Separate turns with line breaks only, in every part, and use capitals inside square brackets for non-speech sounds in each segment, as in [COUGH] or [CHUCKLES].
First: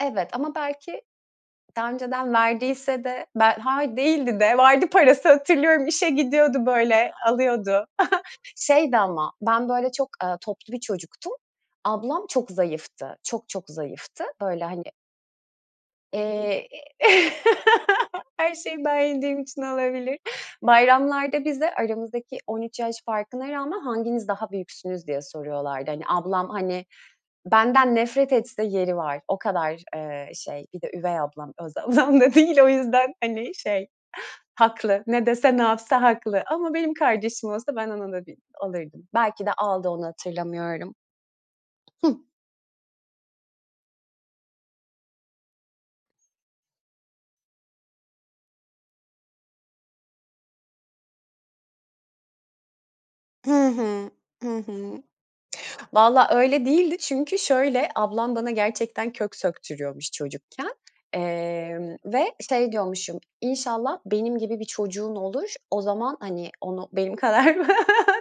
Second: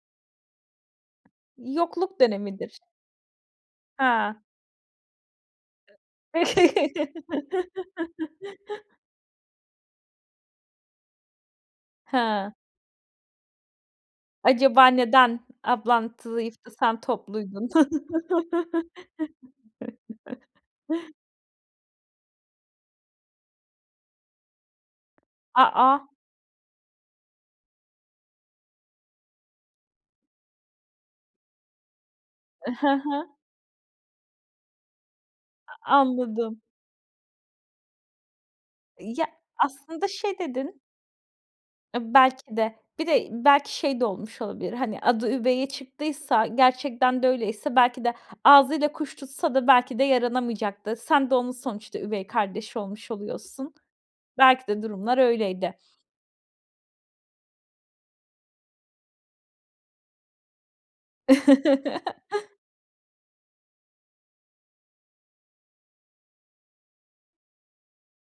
Evet, ama belki daha
Yokluk
önceden
dönemidir.
verdiyse de ben Hayır
Ha!
değildi de vardı parası hatırlıyorum işe
E
gidiyordu, böyle, alıyordu. [CHUCKLES] Şeydi
[CHUCKLES]
ama ben, böyle, çok, ııı, toplu bir çocuktum ablam
He!
çok zayıftı, çok, çok zayıftı. Böyle, hani
Acaba neden? Ablan t
Eee,
zayıftı, sen
e
topluydun?
[CHUCKLES] her şeyi ben yediğim için olabilir.
[CHUCKLES]
Bayramlarda, bize, aramızdaki 13 yaş farkına rağmen, "Hanginiz daha büyüksünüz?" diye
A
soruyorlardı. Hani,
a!
ablam, hani, benden nefret etse yeri var. O kadar, eee, şey, bir de üvey ablam, öz ablam da değil. O
I hı
yüzden,
hı.
hani, şey, haklı. Ne dese, ne
A
yapsa haklı.
anladım.
Ama benim kardeşim olsa ben ona da bir alırdım,
Ya,
belki de aldı, onu
aslında şey dedin
hatırlamıyorum. Hıh.
E belki de, bir de belki şey de olmuş olabilir: Hani, adı üveye çıktıysa, gerçekten de öyleyse, belki de ağzıyla kuş tutsa da belki de yaranamayacak da sen de onun sonuçta üvey kardeşi olmuş
Hı
oluyorsun.
hı. Hı
Belki de
hı.
durumlar öyleydi.
[TSK] Valla öyle değildi çünkü şöyle: Ablam bana gerçekten kök söktürüyormuş çocukken. Emm,
[CHUCKLES]
ve şey diyormuşum, "İnşallah benim gibi bir çocuğun olur. O zaman, hani, onu benim kadar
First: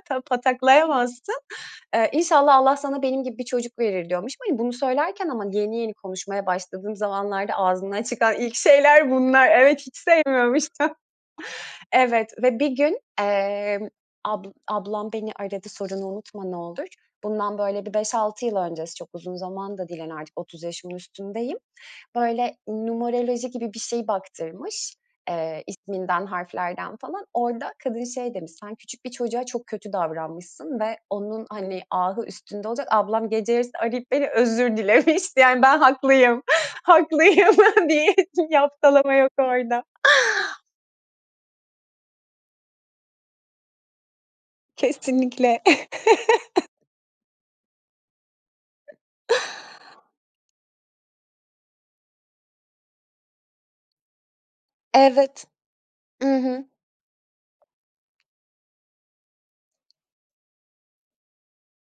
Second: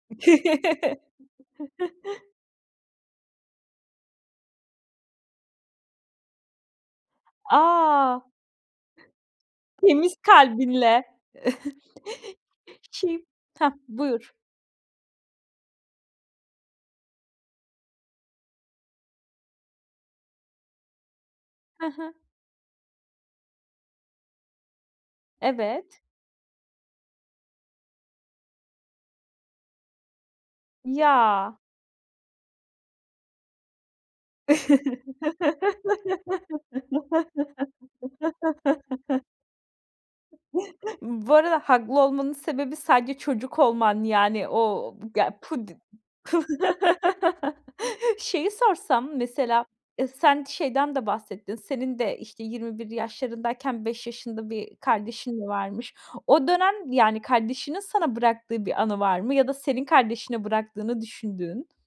ta pataklayamazsın.
[CHUCKLES]
Eee, İnşallah Allah sana benim gibi bir çocuk verir." diyormuşum. Hani, bunu söylerken ama yeni yeni konuşmaya başladığım zamanlarda ağzımdan
A!
çıkan ilk şeyler bunlar. Evet hiç
Temiz
[UNINTELLIGIBLE]
kalbinle.
Evet
[CHUCKLES]
ve bir gün,
Kim? Hah,
emm,
buyur!
ab ablam beni aradı, sorunu unutma olur. Bundan, böyle, bir 5-6 yıl öncesi çok uzun zaman da değil, hani, artık 30 yaşımın üstündeyim.
Hı hı.
Böyle, numeroloji gibi bir şeyi baktırmış. Eee,
Evet.
isminden, harflerden falan. Orada kadın şey demiş, "Sen küçük bir çoçuğa kötü davranmışsın ve onun,
Ya.
hani, ahı üstünde olacak." Ablam gece yarısı arayıp beni özür dilemişti. Yani ben haklıyım. Haklıyım diye bir yaftalama
[LAUGHS]
yok orada.
[CHUCKLES] Bu arada haklı olmanın sebebi sadece çocuk olman, yani, o ge
Kesinlikle.
pud i
[CHUCKLES]
[CHUCKLES] Şeyi
[CHUCKLES]
sorsam, mesela, e, sen şeyden de bahsettin. Senin de, işte, 21 yaşlarındayken 5 yaşında bir kardeşin
Evet.
varmış.
I
O
hı.
dönem, yani, kardeşinin sana bıraktığı bir anı var mı ya da senin kardeşine bıraktığını düşündüğün?